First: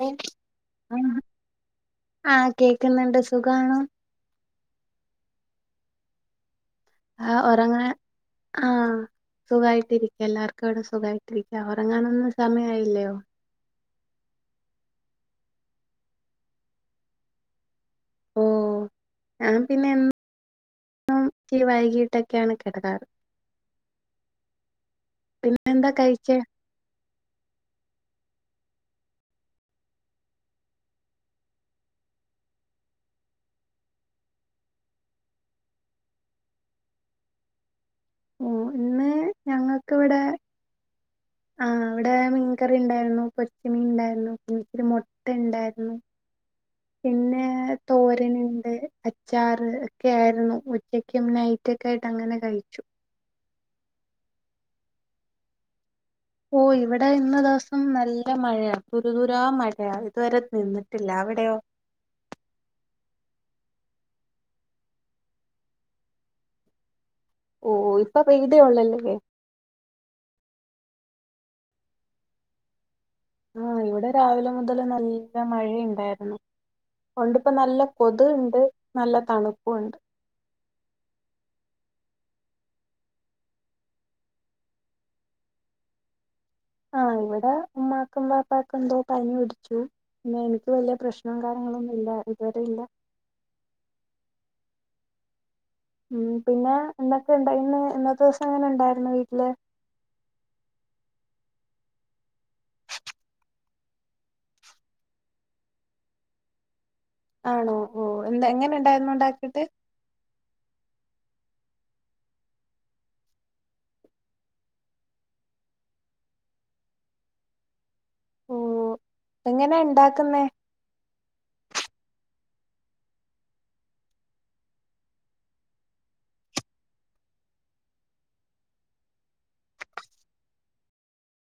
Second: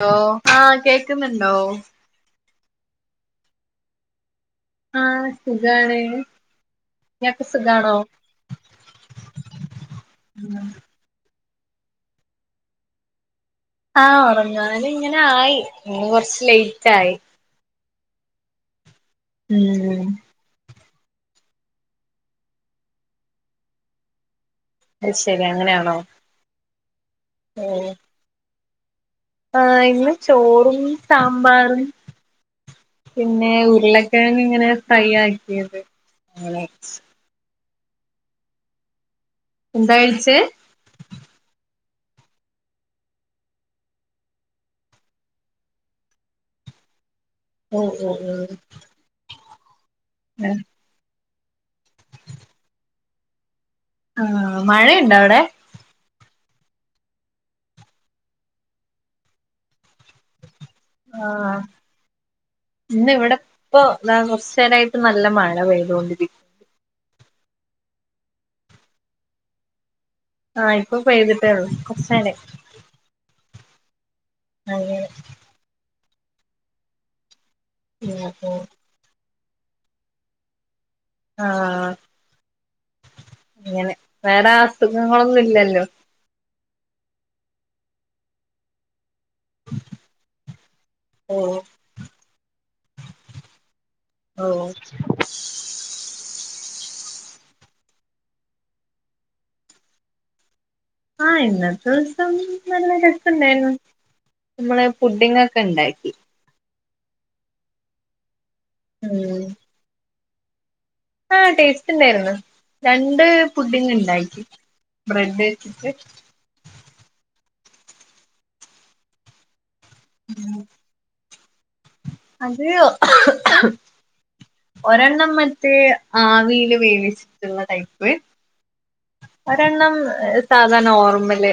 Hello ആഹ് കേക്കുന്നുണ്ടോ കേക്ക്ന്ന്ണ്ട് സുഖാണോ ആഹ് സുഖാണ് ആ ഇയാക്ക് ഉറങ്ങാൻ സുഖാണോ ആഹ് സുഖായിട്ടിരിക്ക എല്ലാർക്കും ഇവിടെ സുഖായിട്ടിരി ക്കാ ഉറങ്ങാനൊന്നും സമയായില്ലയോ ആഹ് ഒറങ്ങാന് ഇങ്ങനെ ആയി ഇന്ന് കൊറച്ച് ലേറ്റ് ആയി ഓ ഉം [unintelligible] വൈകിട്ടൊക്കെയാണ് കിടക്കാറ് അത് പിന്നെ എന്താ കഴിച്ചേ ഓ ആഹ് ഇന്ന് ചോറും സാമ്പാറും പിന്നെ ഉരുളക്കിഴങ്ങ് ഇങ്ങനെ ഫ്രൈ ആക്കിയത് ഓ ഇന്ന് എന്താ ഞങ്ങക്ക് ഇവിടെ കഴിച്ചേ ആഹ് വടെ മീൻകറി ഉണ്ടായിരുന്നു പൊരിച്ചമീൻ ഉണ്ടായിരുന്നു ഇച്ചിരി മുട്ട ഉണ്ടായിരുന്നു പിന്നെ ഓഹ് ഓഹ് ഓഹ് തോരനുണ്ട് അച്ചാറ് ഒക്കെ ആയിരുന്നു ഉച്ച ക്കും നൈറ്റൊക്കായിട്ട് അങ്ങനെ കഴിച്ചു ആഹ് മഴയുണ്ടോ അവിടെ ഓ ഇവിടെ ഇന്ന ദിവസം നല്ല മഴയാ തുരിതുരാ മഴയാ ഇതുവരെ നിന്നിട്ടില്ല അവിടെയോ ആഹ് ഇന്ന് ഇവിടെ ഇപ്പൊ താ കൊറച്ച് നേരായിട്ട് നല്ല മഴ പെയ്തുകൊണ്ടിരിക്കുന്നു ഓ ഇപ്പൊ പെയതെ ഒള്ളല്ലേ ആഹ് ഇപ്പൊ പെയ്തിട്ടേള്ളൂ കൊറച്ച്നേരായി ആ ഇവിടെ രാവിലെ മുതൽ നല്ല മഴയുണ്ടായിരുന്നു ഒണ്ട് ഇപ്പൊ നല്ല കൊതു ഉണ്ട് നല്ല തണുപ്പുണ്ട് ആഹ് അങ്ങനെ വേറെ അസുഖങ്ങളൊന്നുല്ലല്ലോ ആഹ് ഇവിടെ ഉമ്മാക്കും വാപ്പക്കും ഉണ്ട്. പനി പിടിച്ചു പിന്നെ എനിക്ക് വലിയ പ്രശ്നോ ഓ കാര്യങ്ങളൊന്നും ഇല്ല ഇതുവരെ ഇല്ല ഓഹ് ഉം പിന്നെ എന്തൊക്കെണ്ട് ഇന്ന് ഇന്നത്തെ ദിവസം എങ്ങനെ ഇണ്ടായിരുന്നു വീട്ടില് ആ ഇന്നത്തെ ദിവസം നല്ല രസണ്ടായിരുന്നു നമ്മള് ഫുഡിങ്ങൊക്കെ ഇണ്ടാക്കി ആണോ ഓഹ എന്ന് എങ്ങനെ ഇണ്ടായിരുന്നു ഉം ഇണ്ടാക്കിട്ട് ആഹ് ടേസ്റ്റ് ഇണ്ടായിരുന്നു രണ്ട് പുഡിങ് ഇണ്ടാക്കി ബ്രെഡ് വെച്ചിട്ട് ഉം എങ്ങനെ ഇണ്ടാക്ക്ന്നേ അത് ഒരെണ്ണം മറ്റ് ആവീല് വേവിച്ചിട്ട്ള്ള ടൈപ്പ് ഒരെണ്ണം സാധാ നോർമ്മല്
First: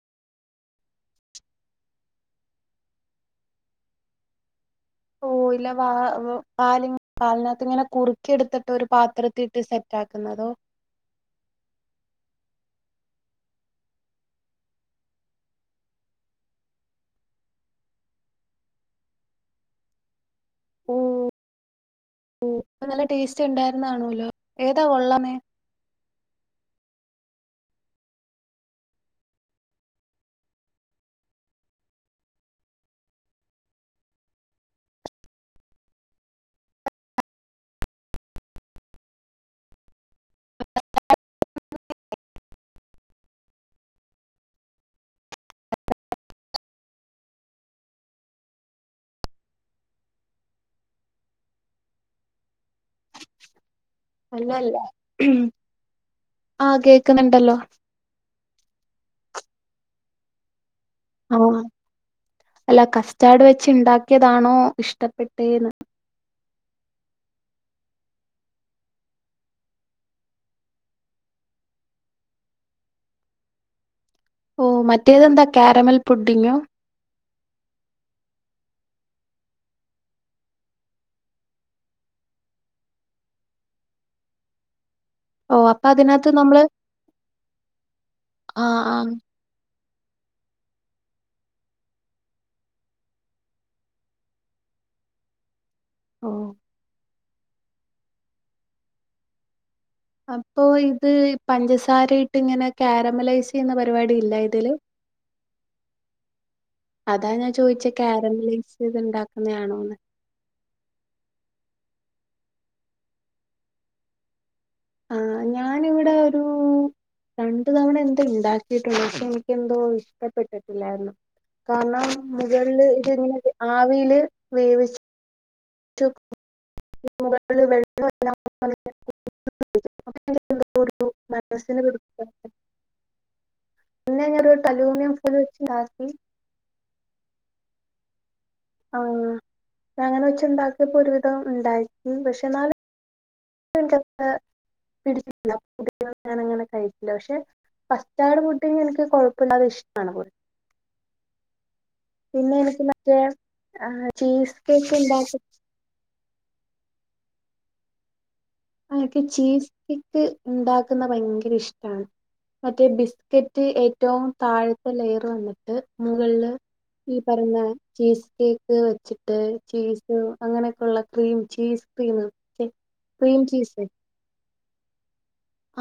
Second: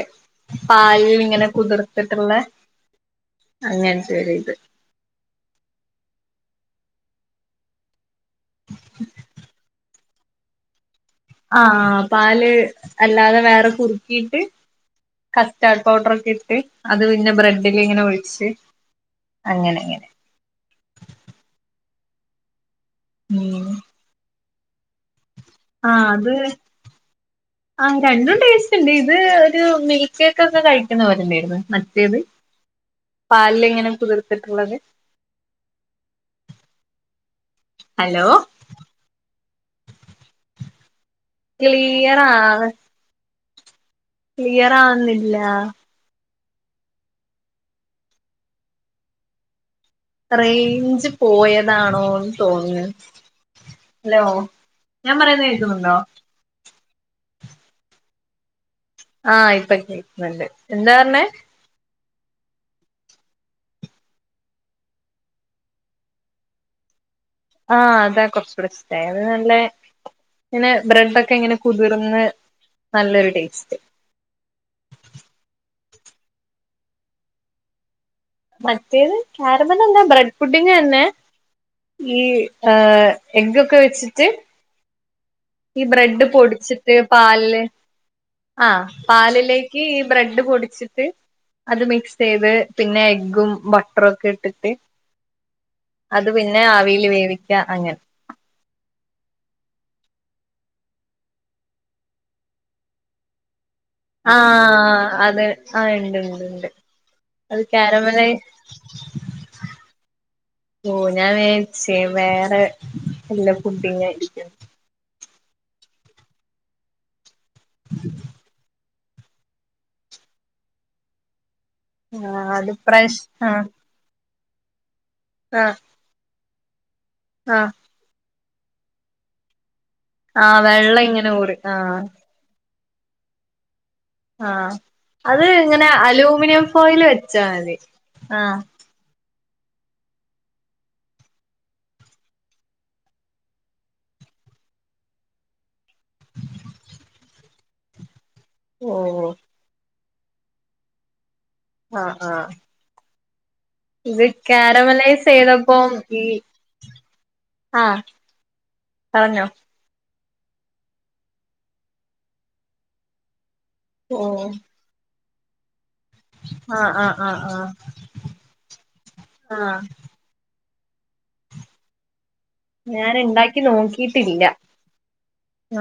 പാലിൽ ഇങ്ങനെ കുതിർത്തിട്ട്ള്ളെ അങ്ങനെ ചെയ്ത് ഓ ഇല വ പാലി പാലിനകത്ത് ഇങ്ങനെ കുറുക്കി എടുത്തിട്ട് ഒരു പാത്രത്തിട്ട് സെ റ്റാക്കുന്നതോ ആഹ് പാല് അല്ലാതെ വേറെ കുറുക്കീട്ട് കസ്റ്റാർഡ് പൗഡർ ഒക്കെ ഇട്ട് അത് പിന്നെ ബ്രെഡിലിങ്ങനെ ഒഴിച്ച് അങ്ങനെ അങ്ങനെ ഓഹ് ഓ നല്ല ടേസ്റ്റ് ഉം ഇണ്ടായിരുന്നാണുല്ലോ [unintelligible] ത്ത് ഒള്ളമേ [unintelligible] ആ രണ്ടും ടേസ്റ്റ് ഇണ്ട് ഇത് ഒരു മിൽക്കേക്കൊക്കെ കഴിക്കുന്നപോലൊണ്ടേരുന്നു മറ്റേത് പാൽല് ഇങ്ങനെ കുതിർത്തിട്ടുള്ളത് ഹലോ ക്ലീയറാണ് ക്ലിയറാവ്ന്നില്ല റേഞ്ച് പോയതാണോന്ന് തോന്ന് ഹലോ നല്ലല്ല ഞാൻ പറയുന്നെ കേക്കുന്നുണ്ടോ ക്ക്ന്ന്ണ്ടല്ലോ ആ ഇപ്പൊ കേക്ക്ന്ന്ണ്ട് എന്താ പർഞ്ഞെ ആ അല്ല കസ്റ്റാഡ് വെച്ച് ഇണ്ടാക്കിയതാണോ ഇഷ്ടപ്പെട്ടേന്ന് ആ അതാ കൊറച്ചൂടെ ഇഷ്ടായെ അത് നല്ലെ പിന്നെ ബ്രെഡൊക്കെ ങ്ങനെ കുതിർന്ന് നല്ലൊരു ടേസ്റ്റ് ഓ മറ്റേതെന്താ ക്യാരമൽ പുഡിങ്ങോ മറ്റേത് ക്യാരമലല്ല ബ്രെഡ് പുഡിങ്ങെന്നെ ഈ എ എഗ്ഗൊക്കെ വെച്ചിട്ട് ഓ ഈ അപ്പൊ ബ്രെഡ് അതിനകത്ത് നമ്മള് പൊടിച്ചിട്ട് പാലില് ആ പാലിലേ ക്കീ ബ്രെഡ് പൊടിച്ചിട്ട് അത് മിക്സ് ചെയ്ത് പിന്നെ എഗ്ഗും ബട്ടറും ഒക്കെ ഇട്ടിട്ട് അത് ഓ പിന്നെ ആവീല് വേവിക്ക അങ്ങനെ അപ്പൊ ഇത് പഞ്ചസാരയിട്ട്ങ്ങനെ ക്യാരമലൈസ് ആഹ് അത് ആ ഇണ്ട് ഇണ്ട് ഇണ്ട് അതാ ഞാൻ ചോയിച്ചെ ക്യാരമലൈസെയ്ത് ഇണ്ടാക്കുന്ന ആണോന്ന് ഓ ഞാൻ വിയാര്ച്ചേ വേറെ വല്ല ഫുഡിങ്ങും ആയിരിക്കുംന്ന് ആ ഞാനിവിടെ ഒരു രണ്ട് തവണ എന്തോ ഉണ്ടാക്കി പക്ഷെ എനിക്കെന്തോ ഇഷ്ടപ്പെട്ടിട്ടില്ലാരുന്നു കാർണം ആ അത് മുകളില് പ്രശ് ഇങ്ങനെ ആവിയില് വേവിച്ച് ആഹ് [unintelligible] ആഹ് വെള്ളം ഇങ്ങനെ ഊറി മനസ്സിന് ആഹ് പിടിക്ക പിന്നെ ഞാനൊരു ആഹ് അലൂമിനിയം ഫോയിൽ അത് ഇങ്ങനെ വെച്ചുണ്ടാക്കി അലൂമിനിയം ഫോയില് വെച്ചാ മതി ആഹ് ആഹ് അങ്ങനെ വെച്ചൊണ്ടാക്കിയപ്പോ ഒരുവിധം ഉണ്ടായി പക്ഷെ എന്നാല് [unintelligible] കഴിക്കില്ല പക്ഷെ [unintelligible] റ്റാടെ കുട്ടീനെ എനക്ക് ഓഹ് കൊഴപ്പഇല്ലാതെ ഇഷ്ടാണ് പോല ആഹ് ആഹ് പിന്നെ എനിക്ക് മറ്റേ ഇത് ചീസ് കേക്ക് ക്യാരമലൈസ് ഉണ്ടാക്കി ചെയ്തപ്പോ ഈ ആഹ് ആ എൻക് പറഞ്ഞോ ചീസ് കേക്ക് ഇണ്ടാക്കുന്ന ഭയ്ങ്കരിഷ്ടാണ് മറ്റേ ബിസ്ക റ്റ് ഏറ്റവും ഓഹ് താഴത്തെ ലെയറ് വന്നിട്ട് മുകളില് ആഹ് ഈ ആഹ് ആഹ് പറേന്ന ആഹ് ചീസ് കേക്ക് വച്ചിട്ട് ആഹ് ചീസ് അങ്ങനെ ഒള്ള ക്രീം ചീസ് ക്രീം പി ന്നെ ഉണ്ടാക്കി നോക്കിയിട്ടില്ല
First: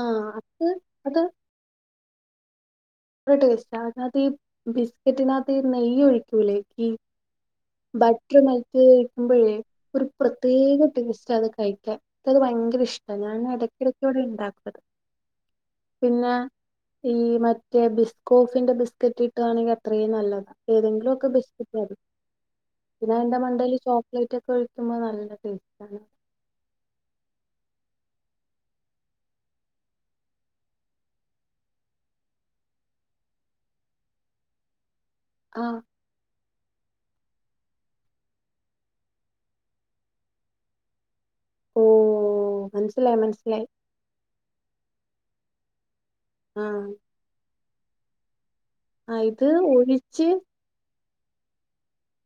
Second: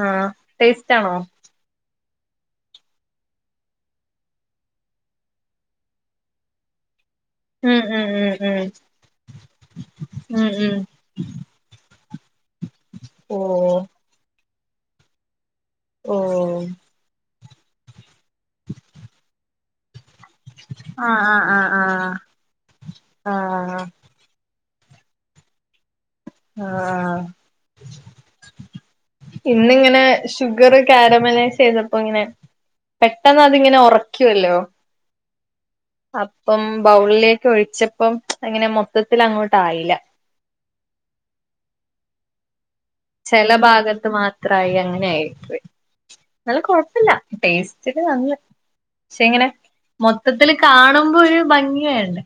ആ ആഹ് അത് ടേസ്റ്റ് ആണോ അത് ടേസ്റ്റാ അതിനാത്തീ ബിസ്കറ്റിനാത്ത് നെയ്യ് ഒഴിക്കൂലേ ഈ ഉം ഉം ഉം ബട്ര് ഉം മെൽറ്റ് ചെയ്ത്ക്കുമ്പഴേ ഒരു ഉം ഉം പ്രത്യേക ടേസ്റ്റാത് കഴിക്കാൻ പ്പത് ഭയങ്കര ഇഷ്ടാ ഞാൻ ഓഹ് എടക്കെടക്കിവിടെ ഇണ്ടാ പിന്നെ ഓഹ് ഈ മറ്റേ ബിസ് കോഫിന്റെ ബിസ്കറ്റ് കിട്ടുകവാണെങ്കിൽ അത് അത്രയും നല്ലതാണ് ആഹ് ഏതെങ്കിലുംമൊക്കെ ആഹ് ബിസ്കറ്റ് ആഹ് പിന്നെ ആയിൻ്റെ ആഹ് മണ്ടയിൽ ആഹ് ചോക്ലേറ്റ് ഒക്കെ കുമ്മ നല്ല ടേസ്റ്റ് ആണ് ആ ഇന്നിങ്ങനെ ഷുഗർ കാരമലൈസ് ചെയ്തപ്പോ ഇങ്ങനെ പെട്ടെന്ന് അതിങ്ങനെ ഉറക്കുവല്ലോ ആ അപ്പം ബൗളിലേക്ക് ഒഴിച്ചപ്പം അങ്ങനെ മൊത്തത്തിലങ്ങോട്ടായില്ല ഓ മനസ്സിലായി ചില മനസ്സിലായി ഭാഗത്ത് മാത്രമായി അങ്ങനെ ആയിരിപ്പോയ് ന്നാലും ആഹ് കുഴപ്പില്ല ടേസ്റ്റ് [unintelligible] പക്ഷെ ആഹ് ഇത് ഇങ്ങനെ ഒഴിച്ച് മൊത്തത്തില് കാണുമ്പോ ഒരു ഭംഗി വേണ്ടേ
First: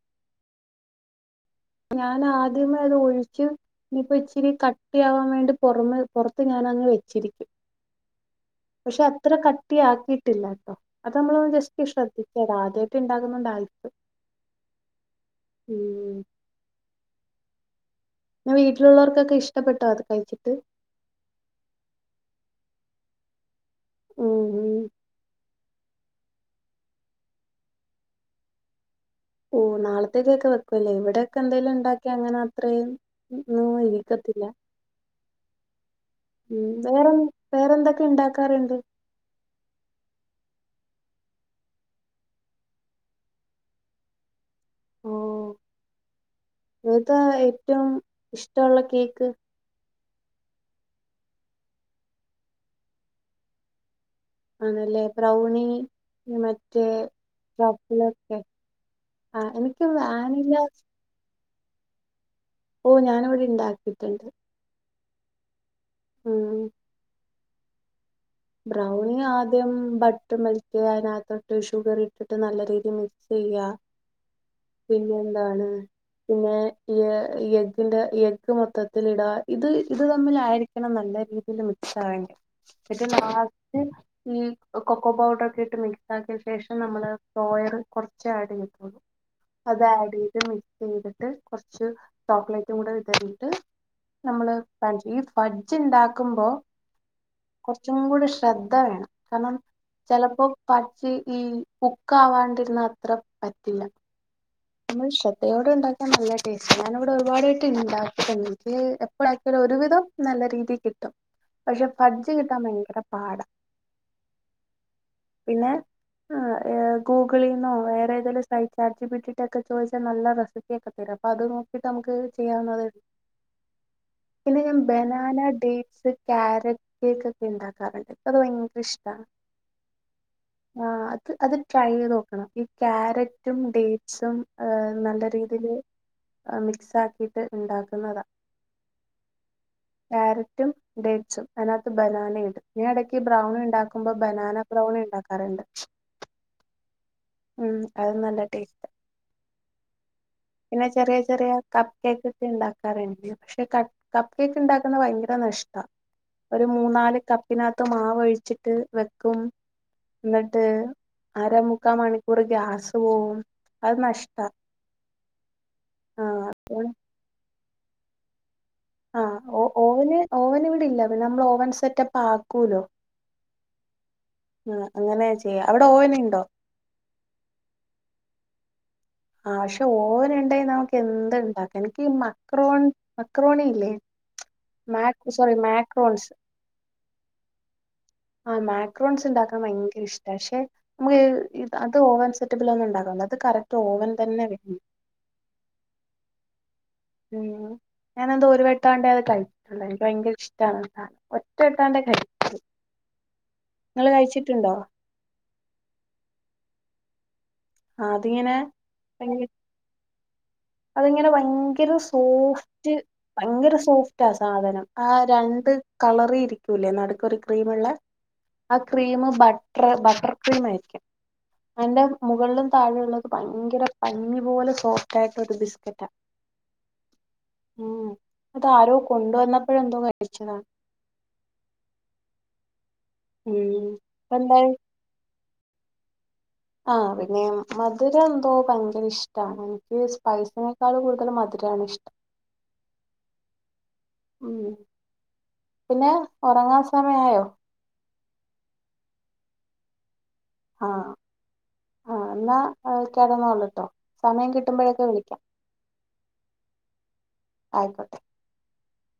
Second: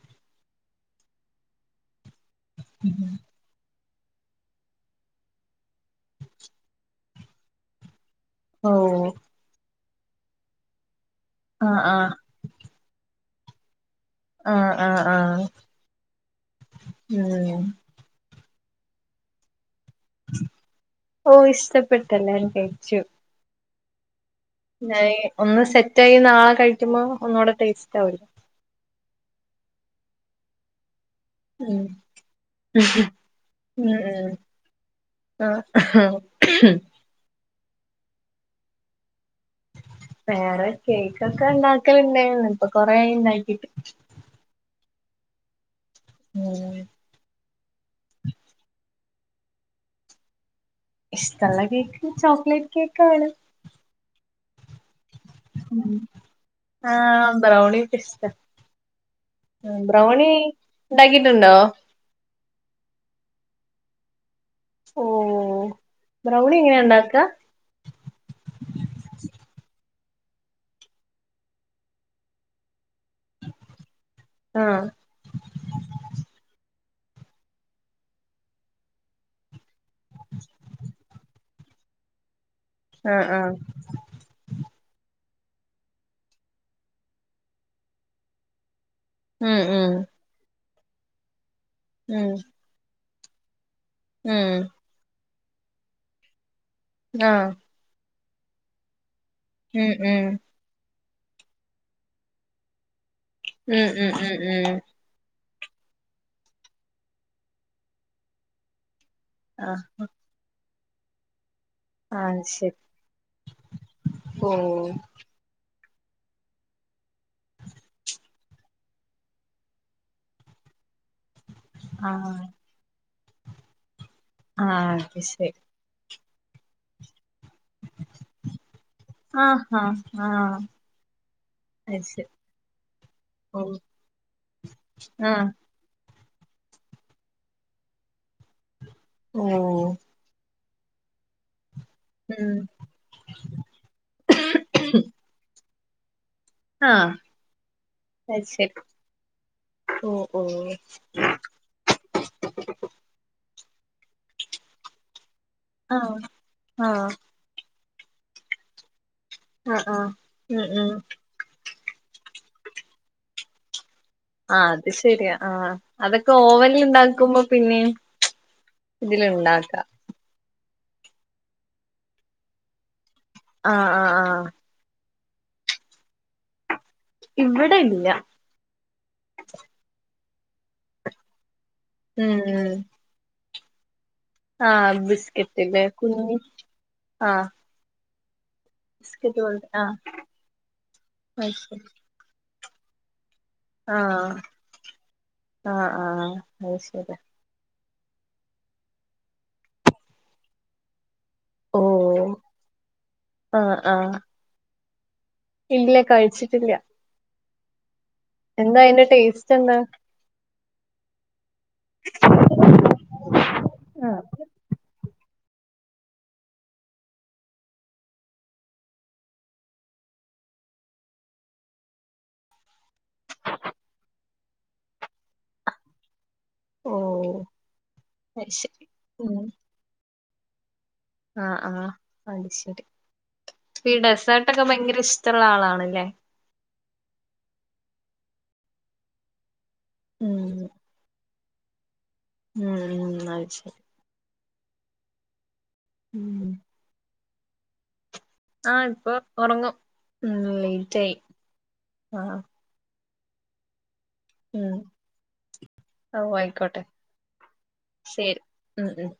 ഞാൻ ആദ്യമേ അത് ഒഴിക്കും ഇനിയിപ്പോ ഇച്ചിരി കട്ടിയവാൻ വേണ്ടി പുറമെ പുറത്ത് ഞാൻ അങ്ങ് വെച്ചിരിക്കും ഓ പക്ഷെ അത്ര കട്ടിയാക്കിയിട്ടില്ലട്ടോ അത് നമ്മള് ഒന്ന് ആഹ് ജസ്റ്റ് ആഹ് ശ്രദ്ധിക്കണം ആദ്യമായിട്ട് ഇണ്ട [unintelligible] ആ ആ ആ ഉം പിന്നെ വീട്ടിലുള്ളവർക്കൊക്കെ ഇഷ്ടപ്പെട്ട് ഓ ഇഷ്ടപ്പെട്ട് എല്ലാരും കഴിച്ചു ഉം ഉം ഞാൻ ഒന്ന് സെറ്റായി നാളെ കഴിക്കുമ്പോ ഒന്നുകൂടെ ടേസ്റ്റ് ആവുല്ലോ ഓ നാളത്തേക്ക് ഒക്കെ വെക്കുവല്ലേ ഇവിടെ ക്ക എന്തേലും ഉം ഉണ്ടാക്കി അങ്ങനെ അത്രയും ഒന്നും ഇരിക്കത്തില്ല ആ ആ ഉം വേറെ വേറെന്തൊക്കെ ഇണ്ടാക്കാറുണ്ട് വേറെ കേക്കൊക്കെ ഉണ്ടാക്കലിണ്ടായിന്ന് ഇപ്പൊ കൊറേയായി ഇണ്ടാക്കിട്ട് ഓ ഉം ഏതാ ഏറ്റവും ഇഷ്ടമുള്ള കേക്ക് ഇഷ്ടമുള്ള കേക്ക് ചോക്ലേറ്റ് കേക്ക് ആണ് ആണല്ലേ ബ്രൗണി മറ്റേ ആഹ് ബ്രൗണിയൊക്കെ ഇഷ്ട ചോപ്പൊലക്കെ ബ്രൗണി ഉണ്ടാക്കിട്ടുണ്ടോ ഓ ഞാന് ഇവിടെ ഇണ്ടാക്കിട്ടുണ്ട് ഓ ബ്രൗണി എങ്ങനെയ ഉണ്ടാക്ക ബ്രൗണി ആദ്യം ബട്ടർ മിൽക്ക് അതിനകത്തോട്ട് ഷുഗർ ഇട്ടിട്ട് നല്ല രീതി മിക്സ് ആഹ് പിന്നെ എന്താണ് പിന്നെ ഈ എഗ്ഗിന്റെ എഗ് മൊത്തത്തിൽ ഇടുക ഇത് ഇത് തമ്മിൽആയിരിക്കണം നല്ല രീതി ഇത് മിക്സ് ആവാന് ഏറ്റവും ആഹ് ആഹ് ലാസ്റ്റ് ഉം കൊക്കോ പൗഡർ ക്കട്ട് മിക്സ് ആക്കിയ ശേഷം നമ്മള് ഫ്രേയറ് കുറച്ച് ആഡ് ചെയ്ത്തുള്ളൂ ഉം അത് ഉം ആഡ് ചെയ്ത് മിക്സ് ചെയ്തിട്ട് കുറച്ച് ഉം ചോക്ലേറ്റും കൂടെ വിതറിട്ട് നമ്മള് ഉം ഈ ഫഡ്ജ് ഉണ്ടാക്കുമ്പോ ആ കുറച്ചും കൂടി ശ്രദ്ധ വേണം കാരണം ഉം ഉം ചിലപ്പോ ഈ കുക്ക് ആവാണ്ടിരുന്ന അത്ര പറ്റില്ല ഉം ഉം ഉം ഉം നമ്മൾ ഇവിടെ ഉണ്ടാക്കിയാൻ നല്ല ടേസ്റ്റ് ഞാനിവിടെ ഒരുപാടായിട്ട് ഉണ്ടാക്കിട്ട എനിക്ക് ളൽ ഒരുവിധം ആഹ് നല്ല രീതിൽ കിട്ടും പക്ഷെ ച്ച് ആഹ് കിട്ടാൻ ശരി ഭയങ്കര പാട ഓഹ് പിന്നെ ആ ഗൂഗിളിൽന്നോ വേറെ ഏതെലും site chat G P T വിട്ടിട്ടൊക്കെ ചോദിച്ചാൽ നല്ല റെസിപ്പിയൊക്കെ ചിലപ്പോ അത് നോക്കിട്ട് നമുക്ക് ആഹ് ചെയ്യാവുന്നതേ പിന്നെ ഞാൻ ആഹ് അത് ബെനാന ശരി ഡേറ്റ് സ് ക്യാരറ്റ് കേക്ക് ഇണ്ടാക്കാറുണ്ട് എനക്ക് അത് ഭയങ്കര ഇഷ്ടാ ആ ആ് അത് അത് ട്രൈ ചെയ്ത് നോക്കണം ഈ ക്യാരറ്റും ഓഹ് ഡേറ്റ്സും നല്ല ആഹ് രീതിയിൽ മിക്സ് ആക്കിയിട്ട് ഇണ്ടാക്കുന്നതാ ഓഹ് റ്റും ഡെയ്റ്റ്സും ബനാന ഉം ഇടും ഞാൻ ഇടക്ക് ബ്രൗണി ഉണ്ടാക്കുമ്പോ ബനാന ബ്രൗണി ഉണ്ടാക്കാറുണ്ട് ആഹ് ഉം അത് നല്ല ടേസ്റ്റ് ഓഹ് ഓഹ് പിന്നെ ചെറിയ ചെറിയ കപ്പ് കേക്ക് ഒക്കെ ഉണ്ടാക്കാറുണ്ട് പക്ഷെ കപ്പ് കേക്ക് ഉണ്ടാക്കുന്നാ ഭയങ്കര നഷ്ട ആഹ് ഒരു ആഹ് മൂന്നാല് കപ്പിനാത്ത് മാവോഴിച്ചിട്ട് വെക്കും ആഹ് ആഹ് ഉം എന്നിട്ട് ഉം അരമുക്കാ മണിക്കൂർ ഗ്യാസ് പോവും അത് നഷ്ടാ ആഹ് അത് ശരിയാ ആഹ് അതൊക്കെ ഓവനിൽ ആഹ് ഉണ്ടാക്കുമ്പോ പിനേം ആഹ് ഇതിലുണ്ടാക്കാം ഓവന് ഓവൻ ഇവിടെ ഇല്ല നമ്മൾ ഓവൺ സെറ്റപ്പ് ആക്കുല്ലോ ആഹ് ആഹ് ആഹ് ഉം അങ്ങനെയ ചെയ്യ അവിടെ ഓവാൻ ഇണ്ടോ ഇവിടെ ഇല്ല ആഹ് ക്ഷെ ഓവന ഉണ്ടെ നമുക്ക് എന്ത് ഇണ്ടാക്കാം എനിക്ക് ഈ ഉം ഉം മക്രോൺ മക്രോണി ഇല്ലേ ആഹ് മാക് സോറി ബിസ്ക്കെറ്റ് മാക്രോൺസ് [unintelligible] ആഹ് ആഹ് മാക്രോൺസ് ബിസ്ക്കറ്റ് ഉണ്ടാക്കാൻ പോലത്തെ ആഹ് ഭയങ്കര ഇഷ്ട പക്ഷെ നം അത് ഓവൻ സെ റ്റപ്പിൽ ഒന്നും ഉണ്ട അത് കറ ആഹ് ആഹ് ആഹ് അയ്ശ ഉം ഞാന് എന്തോ ഒരു വെട്ടാണ്ടെ അത് കഴിച്ചിട്ടുള്ള എനിക്ക് ഭയങ്കര ഇഷ്ടമാണ് ആ സാനം ഒറ്റ വേട്ടണ്ടെ ഓഹ് കഴിച്ചു ആഹ് നിങ്ങൾ ആഹ് കഴിച്ചിട്ടുണ്ടോ ഇല്ല കഴിച്ചിട്ടില്ല ആഹ് അതിങ്ങനെ എന്താ അയിന്റെ ഭയങ്കര ടേസ്റ്റ് എന്താ അതിങ്ങനെ ഭയങ്കര സോഫ്റ്റ് ഭയങ്കര ആഹ് സോഫ്റ്റ സാധനം ആഹ് രണ്ട് കളറി ഇരിക്കൂല്ലേ നാടുക്ക് ഒരു ക്രീം ഉള്ള ആ ക്രീം ബട്ടർ ബട്ടർ ക്രീം ആയിരിക്കും അന്റെ മുകളിലും താഴെ ഉള്ളത് ഒക്കെ ഭയങ്കര പഞ്ഞി പോലെ സോഫ്റ്റായി [unintelligible] ബിസ്‌ക്കറ്റ ഓഹ് ഉം അത് ശരി അതാരോ കൊണ്ട് ഉം വന്നപ്പഴേന്തോ ക കഴിച്ചതാണ് ആഹ് ആഹ് അത് ശരി ഉം പ്പോ ഈ ഇപ്പ ഡെസ്സേർട്ട് ഒക്കെ എന്തായി ഭയങ്കര ഇഷ്ടവുള്ള ആളാ ആണല്ലേ ആഹ് പിന്നെ മധുരം എന്തോ ഭയങ്കര ഇഷ്ടാണ് ഈ ഉം സ്പൈസിനേക്കാളു കൂടുതൽ മധുരമാണ് ഇഷ്ടം ഉം ഉം അത് ശരി ഉം പിന്നെ ഉം ഉറങ്ങാൻ സമയയോ ആഹ് ഇപ്പൊ ഉറങ്ങും ആഹ് ആ ആഹ് എന്നാ കിടന്നോളു ട്ടോ സമയം ഉം കിട്ടുമ്പോഴൊക്കെ വിളിക്കാം ഓ ആയിക്കോട്ടെ ആയിക്കോട്ടെ ശരി ഉം ഉം